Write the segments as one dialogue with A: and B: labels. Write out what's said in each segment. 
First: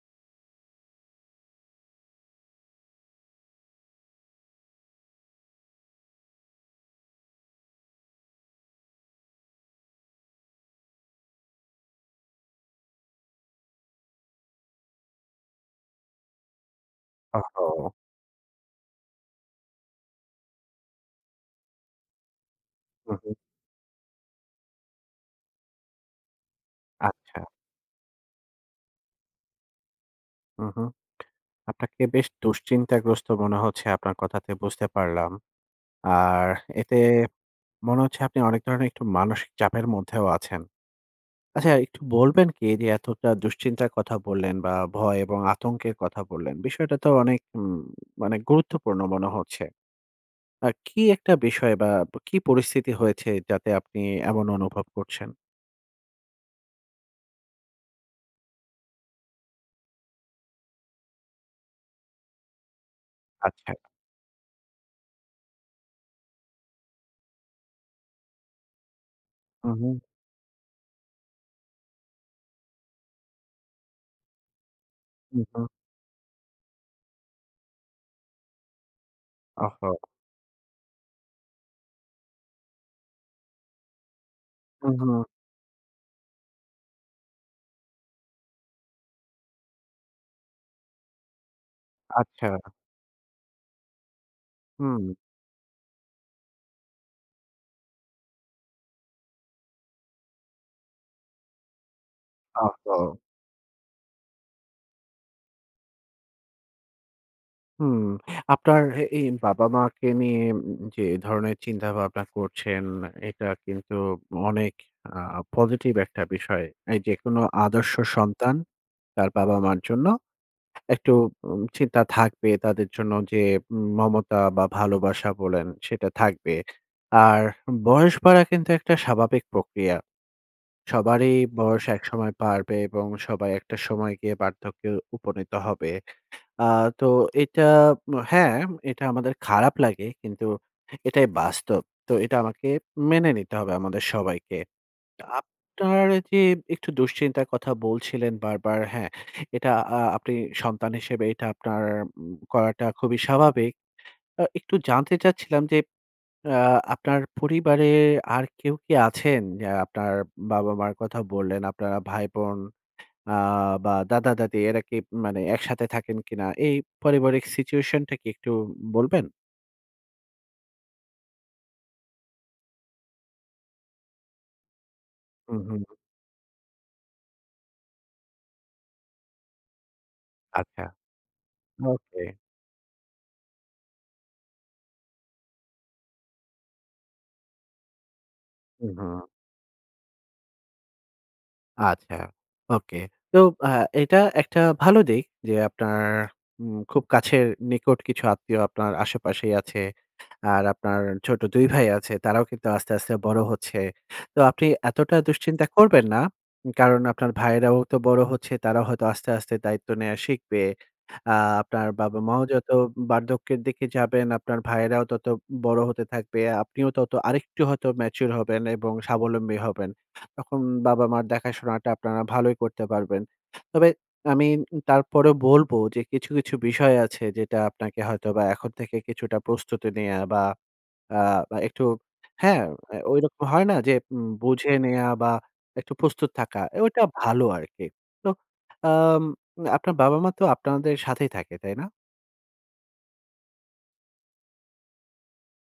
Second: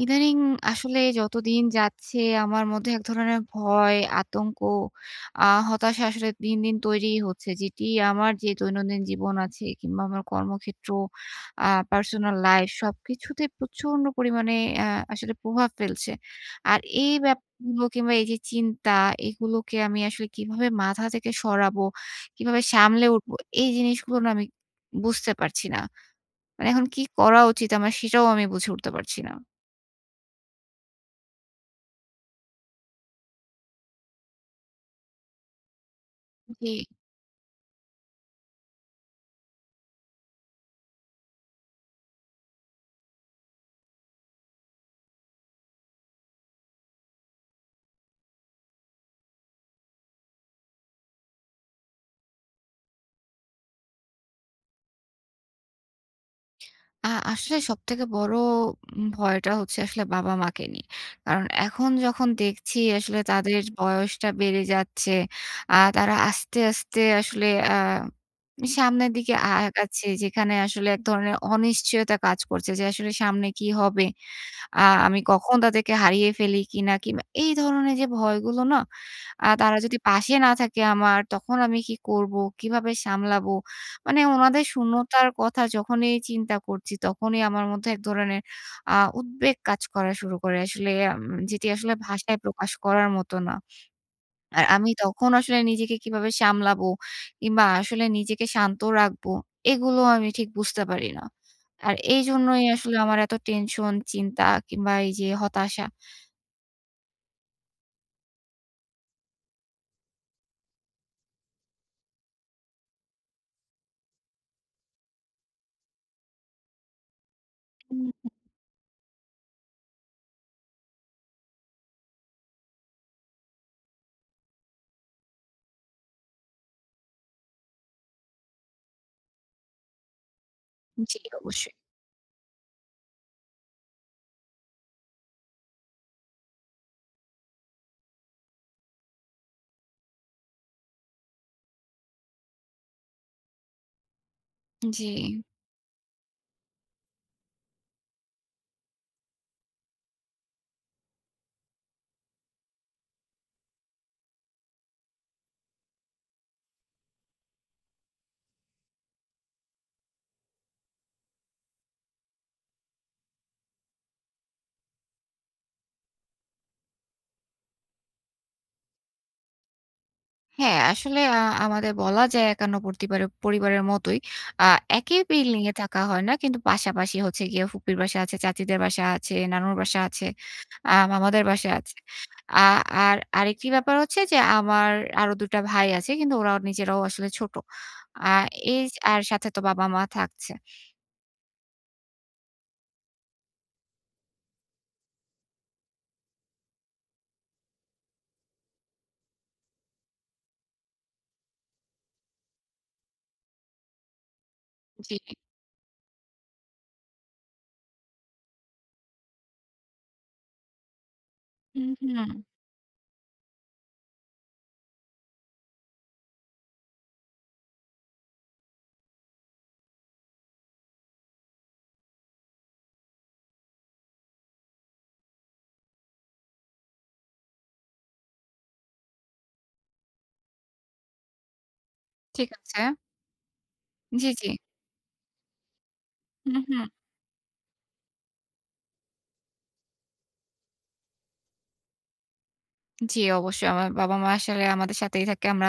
A: ইদানিং আসলে যতদিন যাচ্ছে আমার মধ্যে এক ধরনের ভয়, আতঙ্ক, আ হতাশা আসলে দিন, দিন তৈরি হচ্ছে। যেটি আমার যে দৈনন্দিন জীবন আছে কিংবা আমার কর্মক্ষেত্র, আ পার্সোনাল লাইফ সবকিছুতে প্রচন্ড পরিমাণে অ্যা আসলে প্রভাব ফেলছে। আর এই ব্যাপারগুলো
B: ওহো!
A: কিংবা এই যে চিন্তা এগুলোকে আমি আসলে কীভাবে মাথা থেকে সরাবো? কীভাবে সামলে
B: হুম,
A: উঠব?
B: হুম।
A: এই জিনিসগুলো না আমি বুঝতে পারছি না, মানে এখন কী করা
B: আচ্ছা।
A: উচিত? আমার সেটাও আমি বুঝে উঠতে পারছি না।
B: হুম, হুম, আপনাকে বেশ দুশ্চিন্তাগ্রস্ত মনে হচ্ছে আপনার কথাতে বুঝতে পারলাম। আর
A: জি।
B: এতে মনে হচ্ছে আপনি অনেক ধরনের একটু মানসিক চাপের মধ্যেও আছেন। আচ্ছা একটু বলবেন কী? যে এতটা দুশ্চিন্তার কথা বললেন বা ভয় এবং আতঙ্কের কথা বললেন বিষয়টা তো অনেক উম মানে গুরুত্বপূর্ণ মনে হচ্ছে। আ কী একটা বিষয় বা ব কী পরিস্থিতি হয়েছে যাতে আপনি এমন অনুভব করছেন?
A: আ আসলে সবথেকে বড় উম ভয়টা হচ্ছে আসলে বাবা মাকে নিয়ে। কারণ এখন যখন দেখছি আসলে তাদের
B: আচ্ছা।
A: বয়সটা বেড়ে যাচ্ছে আ তারা আস্তে, আস্তে আসলে আ সামনের দিকে আ
B: হুম, হুম।
A: আগাচ্ছে যেখানে আসলে এক ধরনের অনিশ্চয়তা কাজ করছে যে আসলে সামনে কী হবে? আ আমি
B: হুম,
A: কখন
B: হুম।
A: তাদেরকে হারিয়ে ফেলি কী না? কিংবা এই ধরনের যে ভয়গুলো না আ তারা
B: আহা!
A: যদি পাশে না থাকে আমার তখন আমি কী করবো? কীভাবে সামলাবো? মানে উনাদের
B: হুম, হুম।
A: শূন্যতার কথা যখনই চিন্তা করছি তখনই আমার মধ্যে এক ধরনের আ উদ্বেগ কাজ করা শুরু করে আসলে উম যেটি আসলে ভাষায়
B: আচ্ছা।
A: প্রকাশ করার মত না। আর আমি
B: হুম।
A: তখন আসলে নিজেকে কীভাবে সামলাবো? কিংবা আসলে নিজেকে শান্ত রাখবো? এগুলো আমি ঠিক বুঝতে পারি না। আর এইজন্যই আসলে
B: আচ্ছা।
A: আমার এত টেনশন, চিন্তা কিংবা এই যে হতাশা।
B: হুম, আপনার এ বাবা-মাকে নিয়ে উম যে ধরনের চিন্তা ভাবনা করছেন। এটা কিন্তু অনেক আ পজিটিভ একটা বিষয়। এই যেকোনো আদর্শ
A: হুম, হুম।
B: সন্তান তার বাবা-মা'র জন্য একটু উম চিন্তা থাকবে তাদের জন্য যে উম মমতা বা ভালোবাসা বলেন সেটা থাকবে। আর বয়স বাড়া কিন্তু একটা স্বাভাবিক প্রক্রিয়া।
A: জি,
B: সবারই
A: অবশ্যই।
B: বয়স একসময় বাড়বে। এবং সবাই একটা সময় গিয়ে বার্ধক্যে উপনীত হবে। আ তো এটা ম হ্যাঁ এটা আমাদের খারাপ লাগে কিন্তু এটাই বাস্তব। তো এটা আমাকে মেনে নিতে হবে আমাদের সবাইকে। তা আ
A: জি।
B: আপনার যে একটু দুশ্চিন্তার কথা বলছিলেন বারবার। হ্যাঁ? এটা আ আপনি সন্তান হিসেবে এটা আপনার ম করাটা খুবই স্বাভাবিক। অ একটু জানতে চাচ্ছিলাম যে আ আপনার পরিবারে আর কেউ কি আছেন? আ আপনার বাবা-মা'র কথা বললেন, আপনারা ভাই-বোন আ বা দাদা-দাদি এরা কি ম মানে একসাথে থাকেন কিনা এই পারিবারিক সিচুয়েশনটা কি একটু বলবেন?
A: হ্যাঁ, আসলে আ আমাদের বলা যায় একান্নবর্তী বারে পরিবারের মতোই আ একই
B: হু,
A: বিল্ডিং এ
B: হু, হু।
A: থাকা হয় না। কিন্তু পাশাপাশি হচ্ছে গিয়ে ফুপির বাসা আছে, চাচীদের বাসা আছে, নানুর বাসা আছে,
B: আচ্ছা
A: আ মামাদের বাসায় আছে।
B: ওকে।
A: আ আর আরেকটি ব্যাপার হচ্ছে যে আমার আরো ২ টা ভাই আছে। কিন্তু ওরাও নিজেরাও আসলে ছোট। আ এইজ
B: হুম,
A: আর
B: হুম।
A: সাথে তো বাবা-মা থাকছে।
B: আচ্ছা, ওকে। তো অ্যা এটা একটা ভালো দিক যে আপনার উম খুব কাছের নিকট কিছু আত্মীয় আপনার আশেপাশেই আছে। আর আপনার ছোট ২ ভাই আছে। তারাও কিন্তু আস্তে, আস্তে বড় হচ্ছে। তো আপনি এতটা
A: জী, জী।
B: দুশ্চিন্তা করবেন না। উম কারণ আপনার ভাইয়েরাও তো বড় হচ্ছে, তারাও হয়তো আস্তে, আস্তে দায়িত্ব নেয়া শিখবে। আ আপনার
A: হুম, হুম।
B: বাবা-মাও যত বার্ধক্যের দিকে যাবেন, আপনার ভাইয়েরাও তত ম বড় হতে থাকবে। আপনিও তত আরেকটু হয়ত ম্যাচুর হবেন এবং স্বাবলম্বী হবেন। তখন বাবা-মার দেখাশোনাটা আপনারা ভালোই করতে পারবেন। তবে আমি ম তারপরেও বলবো যে কিছু, কিছু বিষয় আছে যেটা আপনাকে হয়তোবা এখন থেকে কিছুটা প্রস্তুতি নেয়া বা অ্যা এ একটু
A: ঠিক
B: হ্যাঁ,
A: আছে।
B: অ্যা ঐরকম হয় না? যে ম
A: জ্বি, জ্বি।
B: বুঝে নেয়া বা একটু প্রস্তুত
A: হু,
B: থাকা এ
A: হু।
B: ওইটা ভালো আরকি। তো আম আ আপনার বাবা-মা তো আপনাদের সাথেই থাকে, তাই না?
A: জি, অবশ্যই। আমার বাবা-মা আসলে আমাদের সাথেই থাকে। আমরা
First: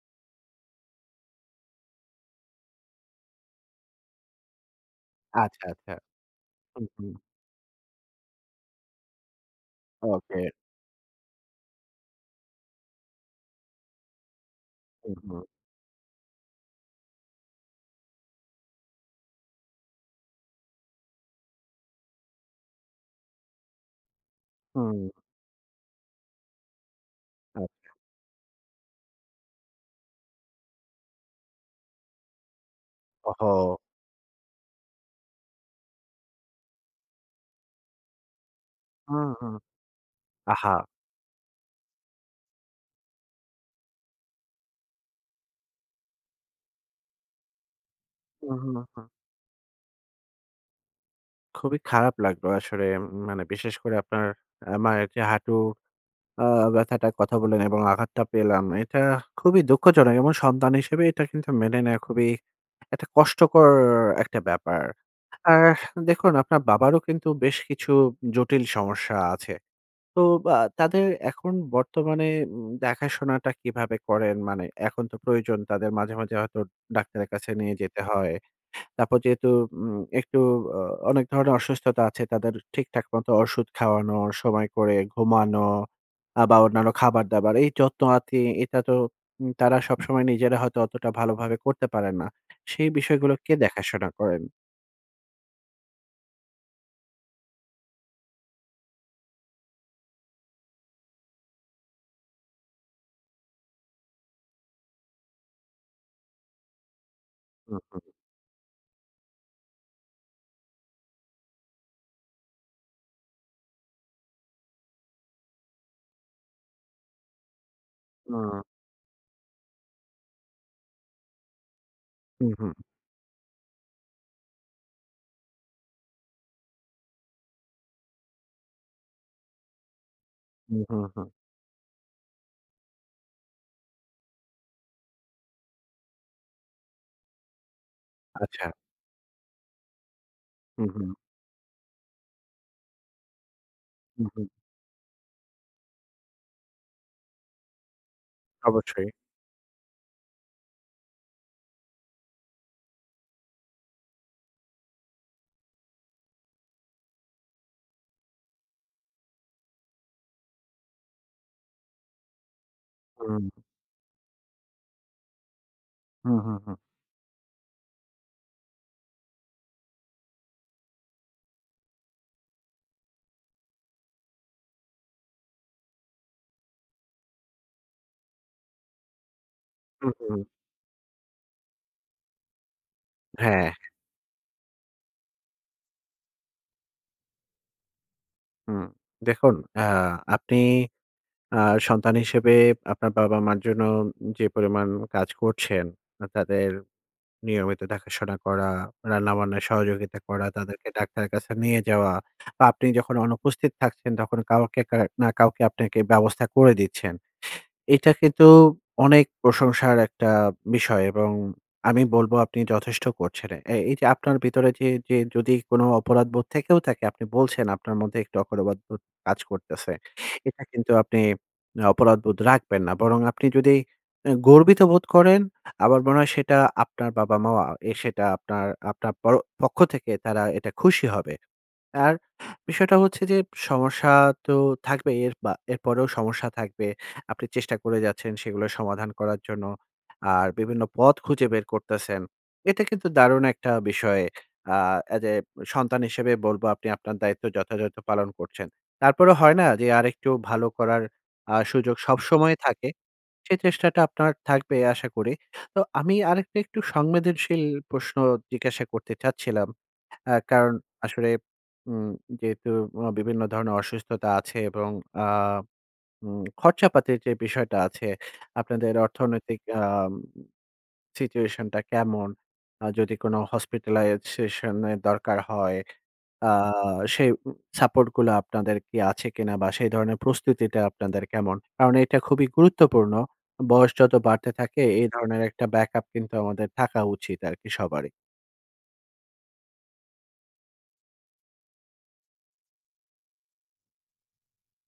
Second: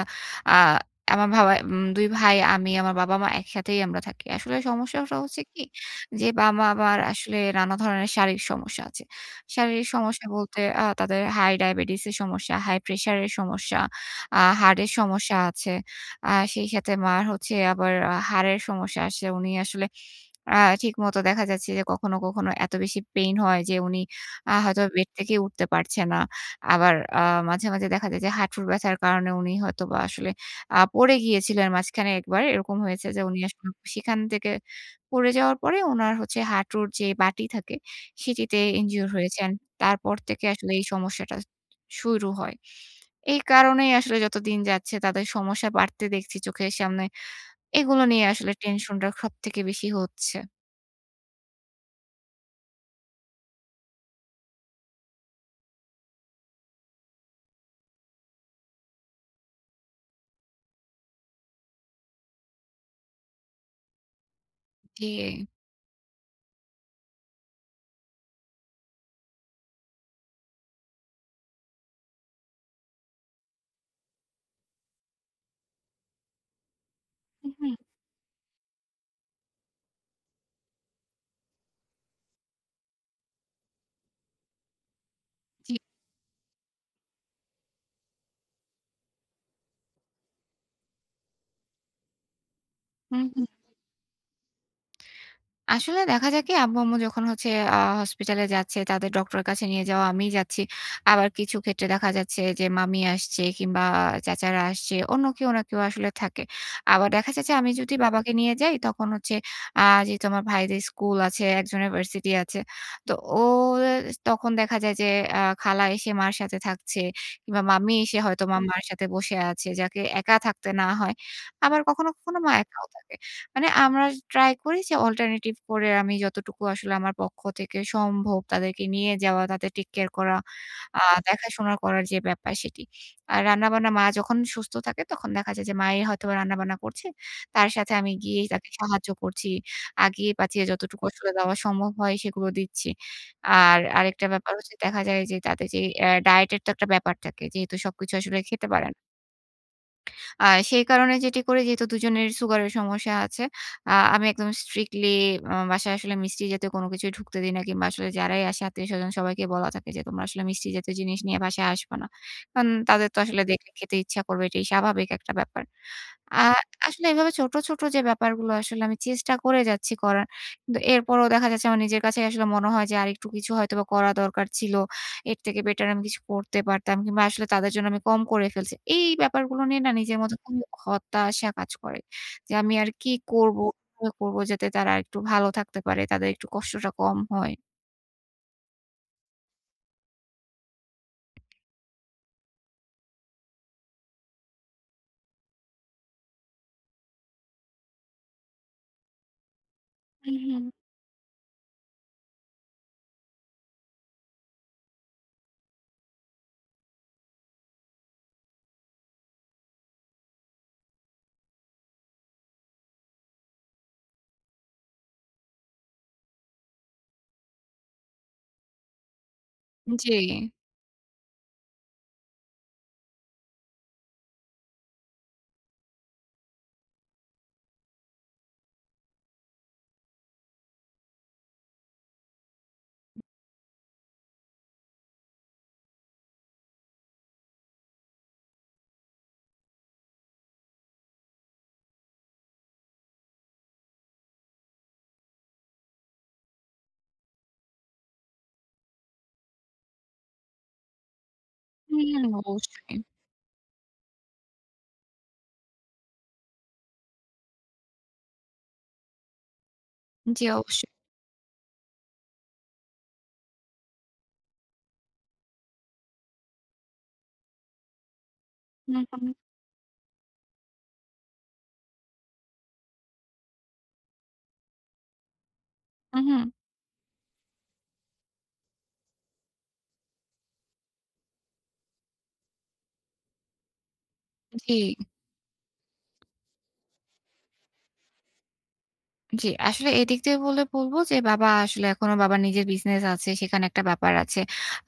A: আ আমার বাসায়, উম ২ ভাই, আমি, আমার বাবা-মা, একসাথেই আমরা থাকি। আসলে সমস্যা সহ হচ্ছে কি,
B: আচ্ছা, আচ্ছা।
A: যে বাবা
B: হুম,
A: আবার
B: হুম।
A: আসলে নানা ধরনের শারীরিক সমস্যা আছে। শারীরিক সমস্যা
B: ওকে।
A: বলতে আ তাদের হাই-ডায়াবেটিস এর সমস্যা, হাই-প্রেশার এর সমস্যা, আ হার্টের
B: হুম,
A: সমস্যা
B: হুম।
A: আছে। আ সেই সাথে মা'র হচ্ছে আবার হাঁড়ের সমস্যা আছে। উনি আসলে আ ঠিকমতো দেখা যাচ্ছে যে কখনো, কখনো এত বেশি পেইন হয় যে, উনি আ হয়তো
B: হুম।
A: বেড থেকে উঠতে পারছে না। আবার আ মাঝে, মাঝে
B: আচ্ছা।
A: দেখা যায় যে, হাঁটুর ব্যথার কারণে, উনি হয়তোবা আসলে আ পড়ে গিয়েছিলেন মাঝখানে ১ বার। এরকম হয়েছে যে,
B: ওহ,
A: উনি আসলে
B: হো।
A: সেখান থেকে পড়ে যাওয়ার পরে উনার হচ্ছে হাঁটুর যে বাটি থাকে সেটিতে injure
B: হুম,
A: হয়েছেন।
B: হুম।
A: তারপর থেকে
B: আহা!
A: আসলে এই সমস্যাটা শুরু হয়। এই কারণেই আসলে যতদিন যাচ্ছে, তাদের সমস্যা বাড়তে দেখছি চোখের সামনে। এগুলো নিয়ে আসলে
B: হুম, হুম, হুম।
A: টেনশনটা সবথেকে বেশি হচ্ছে।
B: খুবই খারাপ লাগলো আসলে, ম মানে বিশেষ করে আপনার আ মায়ের যে হাঁটু আ ব্যাথাটার কথা বললেন এবং আঘাতটা পেলাম। এটা খুবই দুঃখজনক এবং সন্তান হিসেবে এটা কিন্তু মেনে নেওয়া খুবই একটা কষ্টকর একটা ব্যাপার।
A: জি।
B: আর দেখুন আপনার বাবারও কিন্তু বেশ কিছু জটিল সমস্যা আছে। তো আ তাদের এখন বর্তমানে উম দেখাশোনাটা কিভাবে করেন? মানে এখন তো প্রয়োজন তাদের। মাঝে, মাঝে হয়তো ডাক্তারের
A: হু,
B: কাছে
A: হু।
B: নিয়ে যেতে হয়। তারপর যেহেতু উম একটু আ অনেক ধরনের অসুস্থতা আছে। তাদের ঠিকঠাক মতো ওষুধ খাওয়ানো, সময় করে ঘুমানো
A: জি।
B: আ বা অন্যান্য খাবার-দাবার, এই যত্ন-আতি, এটা তো উম তারা সবসময় নিজেরা হয়তো অতটা ভালোভাবে করতে পারেন না। সেই
A: হুম,
B: বিষয়গুলো
A: হুম।
B: কে দেখাশোনা করেন?
A: আসলে দেখা যায় কি? আব্বু-আম্মু যখন হচ্ছে আ হসপিটালে যাচ্ছে তাদের ডক্টরের কাছে নিয়ে যাওয়া, আমিই যাচ্ছি। আবার কিছু ক্ষেত্রে দেখা যাচ্ছে যে মামী আসছে কিংবা চাচারা আসছে, অন্য কেউ না কেউ আসলে থাকে। আবার দেখা যায় যে আমি,
B: হু,
A: যদি
B: হু।
A: বাবাকে নিয়ে যাই তখন হচ্ছে আ যেহেতু আমার ভাইদের স্কুল আছে, একজনের ভার্সিটি আছে। তো ও এস তখন দেখা যায় অ্যা খালা এসে মার সাথে থাকছে, কিংবা মামী এসে হয়তো মা
B: হুম।
A: মায়ের সাথে বসে আছে, যাকে একা থাকতে না হয়। আবার কখনো, কখনো
B: হু,
A: মা
B: হু।
A: একাও থাকে। মানে আমরা ট্রাই করি যে অল্টারনেটিভ করে আমি, যতটুকু আসলে আমার পক্ষ থেকে সম্ভব তাদেরকে নিয়ে যাওয়া, তাদের টেক কেয়ার করা।
B: হু, হু,
A: আ
B: হু।
A: দেখাশোনা করার যে ব্যাপার সেটি। আর রান্নাবান্না মা যখন সুস্থ থাকে তখন দেখা যায় যে, মাই হয়তোবা রান্নাবান্না করছে। তার সাথে আমি গিয়েই
B: আচ্ছা।
A: তাকে সাহায্য করছি। আগিয়ে-পাছিয়ে
B: হু,
A: যতটুকু
B: হু।
A: আসলে দেওয়া সম্ভব হয় সেগুলো দিচ্ছি। আর
B: হু,
A: আরেকটা
B: হু।
A: ব্যাপার হচ্ছে দেখা যায় যে তাদের যে অ্যা ডায়েট এর তো একটা ব্যাপার থাকে। যেহেতু সবকিছু আসলে খেতে পারেন
B: অবশ্যই।
A: আ সেই কারণে যেটি করি যেহেতু ২ জনের সুগারের সমস্যা আছে। আ আমি একদম স্ট্রিক্টলি উম বাসায় আসলে মিষ্টি জাতীয় কোন কিছুই ঢুকতে দিই না। কিংবা আসলে যারাই আসে আত্মীয়-স্বজন সবাইকে বলা থাকে যে, "তোমরা আসলে মিষ্টি জাতীয় জিনিস নিয়ে বাসায় আসবা না।" আন তাদের তো আসলে
B: হুম।
A: দেখলে খেতে ইচ্ছা করবে। এটাই স্বাভাবিক একটা ব্যাপার।
B: হু,
A: আ
B: হু, হু।
A: আসলে এভাবে ছোট, ছোট যে ব্যাপারগুলো আসলে আমি চেষ্টা করে যাচ্ছি করার। কিন্তু এরপরেও দেখা যাচ্ছে আমার নিজের কাছেই আসলে মনে হয় যে, "আরেকটু কিছু হয়তোবা করা দরকার ছিলো। এর থেকে বেটার আমি কিছু করতে পারতাম কিংবা আসলে তাদের জন্য আমি কম করে ফেলছি।" এই ব্যাপারগুলো নিয়ে না
B: হু,
A: নিজের মতো
B: হু।
A: খুবই হতাশা কাজ করে। যে, "আমি আর কি করবো?
B: হ্যাঁ।
A: কিভাবে করবো? যাতে তারা আরেকটু ভালো থাকতে পারে। তাদের একটু কষ্টটা কম হয়।"
B: হুম দেখুন আ আপনি আ সন্তান হিসেবে আপনার বাবা-মার জন্য উম যে পরিমাণ কাজ করছেন, আ তাদের নিয়মিত দেখাশোনা করা, রান্না-বান্নায় সহযোগিতা করা,
A: উম-হুঁ।
B: তাদেরকে ডাক্তারের কাছে নিয়ে যাওয়া, বা আপনি যখন অনুপস্থিত থাকছেন, তখন কাউকে কা না কাউকে আপনাকে ব্যবস্থা করে দিচ্ছেন। এটা কিন্তু অনেক প্রশংসার একটা বিষয় এবং আমি বলব আপনি যথেষ্ট করছেন এ এ এই যে আপনার ভিতরে যে যে যদি কোন অপরাধবোধ থেকেও থাকে, আপনি বলছেন আপনার মধ্যে একটু অপরাধবোধ কাজ করতেছে,
A: জি।
B: এটা কিন্তু আপনি অপরাধবোধ রাখবেন না। বরং আপনি যদি অ্যা গর্বিত বোধ করেন, আমার মনে হয় সেটা আপনার বাবা-মাও আ এ সেটা আপনার আপনার প পক্ষ থেকে তারা এটা খুশি হবে। আর বিষয়টা হচ্ছে যে সমস্যা তো থাকবেই, এরপা এরপরেও সমস্যা থাকবে। আপনি চেষ্টা করে যাচ্ছেন সেগুলো সমাধান করার জন্য। আর বিভিন্ন পথ খুঁজে বের করতেছেন। এতে কিন্তু দারুণ একটা বিষয়। আ as a সন্তান হিসেবে বলব, "আপনি আপনার দায়িত্ব যথাযথ পালন করছেন।" তারপরেও হয় না? যে আরেকটু ভালো করার আ সুযোগ
A: হুম
B: সবসময় থাকে।
A: অবশ্যই।
B: সে চেষ্টাটা আপনার থাকবে আশা করি। তো আমি আরেকটা একটু সংবেদনশীল প্রশ্ন জিজ্ঞাসা করতে চাচ্ছিলাম। আ
A: জি
B: কারণ
A: অবশ্যই।
B: আসলে উম যেহেতু অ বিভিন্ন ধরনের অসুস্থতা আছে এবং আ উম খরচাপাতির যে বিষয়টা আছে, আপনাদের
A: হুম, হুম।
B: অর্থনৈতিক আম situation টা কেমন, আ যদি কোন hospitalize session এর দরকার হয়, আ
A: উম-হুঁ।
B: সেই উম support গুলা আপনাদের কি আছে কিনা বা সেই ধরনের প্রস্তুতিটা আপনাদের কেমন? কারণ এটা খুবই গুরুত্বপূর্ণ। বয়স যত বাড়তে থাকে,
A: জি।
B: এই ধরনের একটা backup কিন্তু আমাদের থাকা উচিত আরকি সবারই।
A: জি। আসলে এদিক থেকে বললে বলবো যে বাবা আসলে এখনো বাবার নিজের বিজনেস আছে, সেখানে একটা ব্যাপার আছে।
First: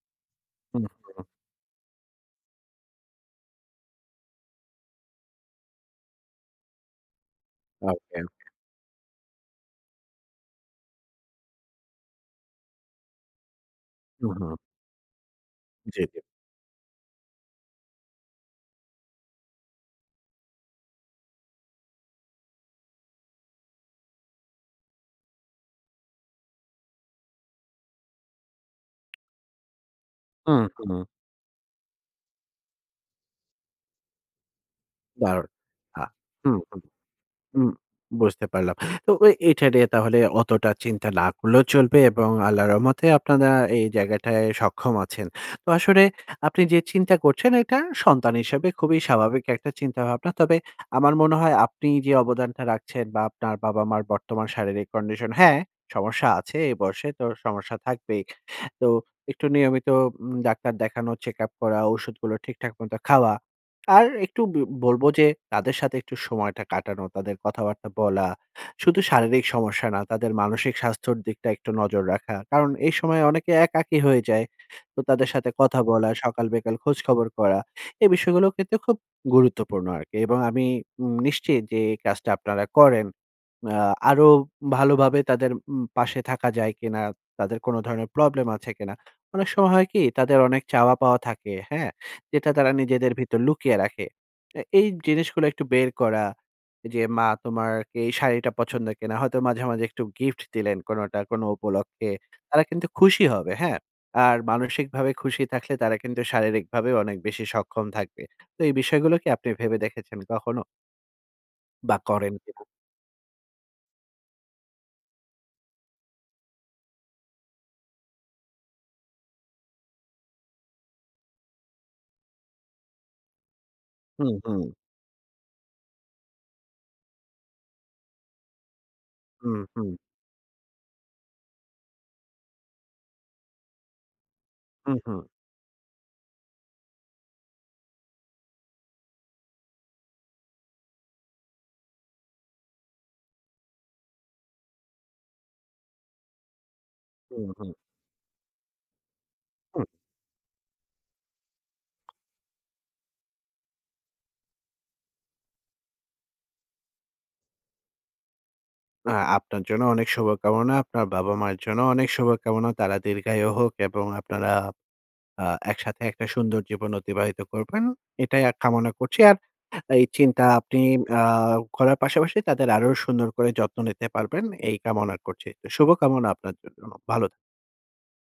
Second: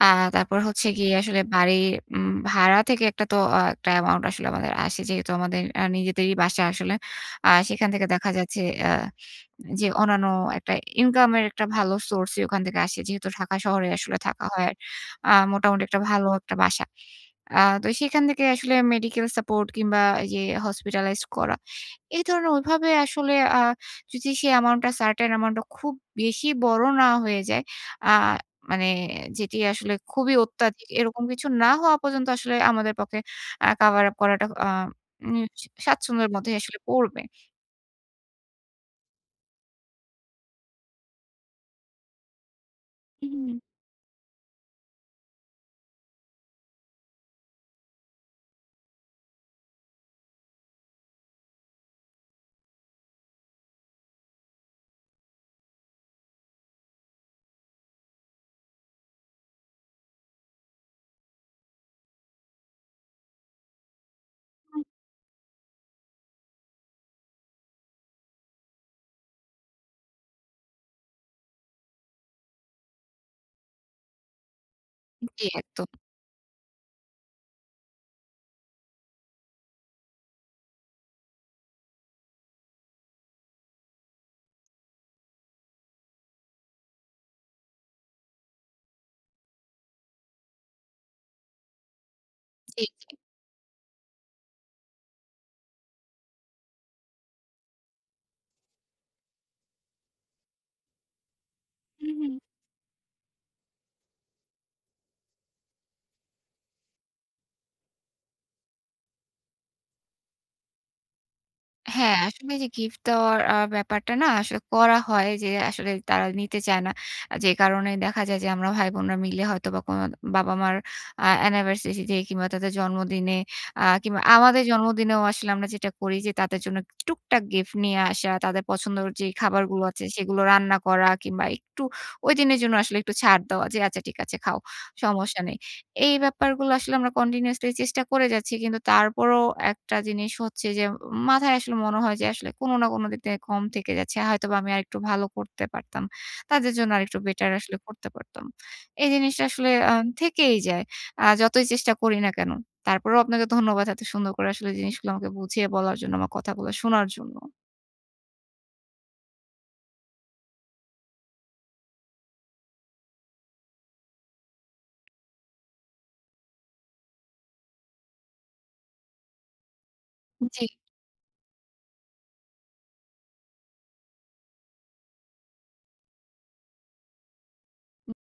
A: আ তারপর
B: হু,
A: হচ্ছে
B: হু।
A: গিয়ে আসলে বাড়ির উম ভাড়া থেকে একটা তো আ একটা অ্যামাউন্ট আমাদের আসলে আসে। যেহেতু আমাদের আ নিজেদেরই বাসা আসলে। আ
B: আ,
A: সেখান থেকে
B: ওকে,
A: দেখা
B: ওকে।
A: যাচ্ছে আ যে অন্যান্য একটা ইনকাম এর একটা ভালো সোর্সই ওখান থেকে আসে। যেহেতু ঢাকা শহরে আসলে
B: হু,
A: থাকা
B: হু।
A: হয় আ মোটামুটি একটা
B: জি, জি।
A: ভালো একটা বাসা। আ তো সেখান থেকে আসলে মেডিকেল সাপোর্ট কিংবা এই যে Hospitalised করা। এ ধরনের ঐ ভাবে আসলে আ যদি সেই অ্যামাউন্টটা Certain amount টা খুব বেশি বড় না হয়ে যায়। আ মানে যেটি আসলে খুবই
B: হু,
A: অত্যাধিক
B: হু।
A: এরকম কিছু না হওয়া পর্যন্ত আসলে আমাদের পক্ষে আ কভার আপ করাটা আ উম
B: দারুণ। আ
A: স্বাচ্ছন্দ্যের মধ্যে
B: হু, হু,
A: আসলে পড়বে।
B: হু। বুঝতে পারলাম। তো এ এটা নিয়ে তাহলে অতটা চিন্তা না করলেও চলবে এবং আল্লাহর রহমতে আপনারা
A: উহু।
B: এই জায়গাটায় সক্ষম আছেন। তো আসলে আপনি যে চিন্তা করছেন এটা সন্তান হিসেবে খুবই স্বাভাবিক একটা চিন্তাভাবনা। তবে আমার মনে হয় আপনি যে অবদানটা রাখছেন বা আপনার বাবা-মার বর্তমান শারীরিক কন্ডিশন। হ্যাঁ, সমস্যা আছে এই বয়সে তো সমস্যা থাকবেই। তো একটু নিয়মিত উম ডাক্তার দেখানো, চেক আপ করা, ঔষুধগুলো ঠিকঠাক মতো খাওয়া। আর একটু ব
A: হুম।
B: বলবো যে তাদের সাথে একটু সময়টা কাটানো, তাদের কথাবার্তা বলা। শুধু শারীরিক সমস্যা না, তাদের মানসিক স্বাস্থ্যর দিকটা একটু নজর রাখা। কারণ এই সময় অনেকে একাকী হয়ে যায়। তো তাদের
A: জি,
B: সাথে কথা
A: একদম।
B: বলা, সকাল বিকাল খোঁজখবর করা। এ বিষয়গুলোর কিন্তু খুব গুরুত্বপূর্ণ আরকি। এবং আমি উম নিশ্চিত যে এই কাজটা আপনারা করেন। আ আরো ভালোভাবে তাদের উম পাশে থাকা যায় কিনা? তাদের কোন ধরনের প্রবলেম আছে কিনা? অনেক সময় হয় কি তাদের অনেক চাওয়া পাওয়া থাকে, হ্যাঁ? যেটা তারা
A: জি, জি।
B: নিজেদের ভিতর লুকিয়ে রাখে। অ্যা এই জিনিসগুলো একটু বের করা। যে, "মা তোমার কি এই শাড়িটা পছন্দ কিনা?" হয়তো মাঝে, মাঝে একটু গিফট দিলেন কোনটা কোন উপলক্ষে।
A: হুম, হুম।
B: তারা কিন্তু খুশি হবে হ্যাঁ? আর মানসিকভাবে খুশি থাকলে তারা কিন্তু শারীরিকভাবেও অনেক বেশি সক্ষম থাকবে। তো এই বিষয়গুলো কি আপনি ভেবে দেখেছেন কখনো? বা
A: হ্যাঁ,
B: করেন
A: আসলে
B: কি
A: এই
B: না?
A: যে গিফট দেওয়ার আ ব্যাপারটা না, আসলে করা হয় যে, আসলে তারা নিতে চায় না। আ যে কারণে দেখা যায় যে, আমরা ভাই-বোনরা মিলে হয়তোবা কোন বাবা-মার আ অ্যানিভার্সারিতে কিংবা তাদের জন্মদিনে আ কিংবা
B: হুম,
A: আমাদের
B: হুম।
A: জন্মদিনেও আসলে আমরা যেটা করি যে, তাদের জন্য টুকটাক গিফট নিয়ে আসা, তাদের পছন্দ'র যে
B: হুম,
A: খাবারগুলো
B: হুম।
A: আছে সেগুলো রান্না করা কিংবা একটু ঐদিনের জন্য আসলে একটু ছাড় দেওয়া যে, "আচ্ছা ঠিক আছে, খাও
B: হুম, হুম।
A: সমস্যা নেই।" এই ব্যাপারগুলো আসলে আমরা কন্টিনিউয়াসলি চেষ্টা করে যাচ্ছি কিন্তু তারপরও একটা জিনিস হচ্ছে যে, মাথায় আসলে মনে হয় যে আসলে কোন না, কোন দিক থেকে কম থেকে যাচ্ছে। হয়তোবা আমি আরেকটু ভালো করতে পারতাম। তাদের জন্য আরেকটু বেটার
B: হুম, হুম।
A: আসলে করতে পারতাম। এই জিনিসটা আসলে
B: হুম।
A: আ থেকেই যায় আ যতই চেষ্টা করি না কেন। তারপরেও আপনাকে ধন্যবাদ, এত সুন্দর করে আসলে জিনিসগুলো আমাকে বুঝিয়ে বলার জন্য আমার কথাগুলো শোনার জন্য।
B: আ আপনার জন্য অনেক শুভ কামনা। আপনার বাবা-মায়ের জন্য অনেক শুভ কামনা। তারা দীর্ঘায়ু হোক এবং আপনারা আ একসাথে একটা সুন্দর জীবন অতিবাহিত করবেন। এটাই আ কামনা করছি আর এই চিন্তা
A: জি।
B: আপনি আ করার পাশাপাশি তাদের আরো সুন্দর করে যত্ন নিতে পারবেন এই কামনা করছি। তো শুভকামনা আপনার জন্য। ভালো
A: হুম।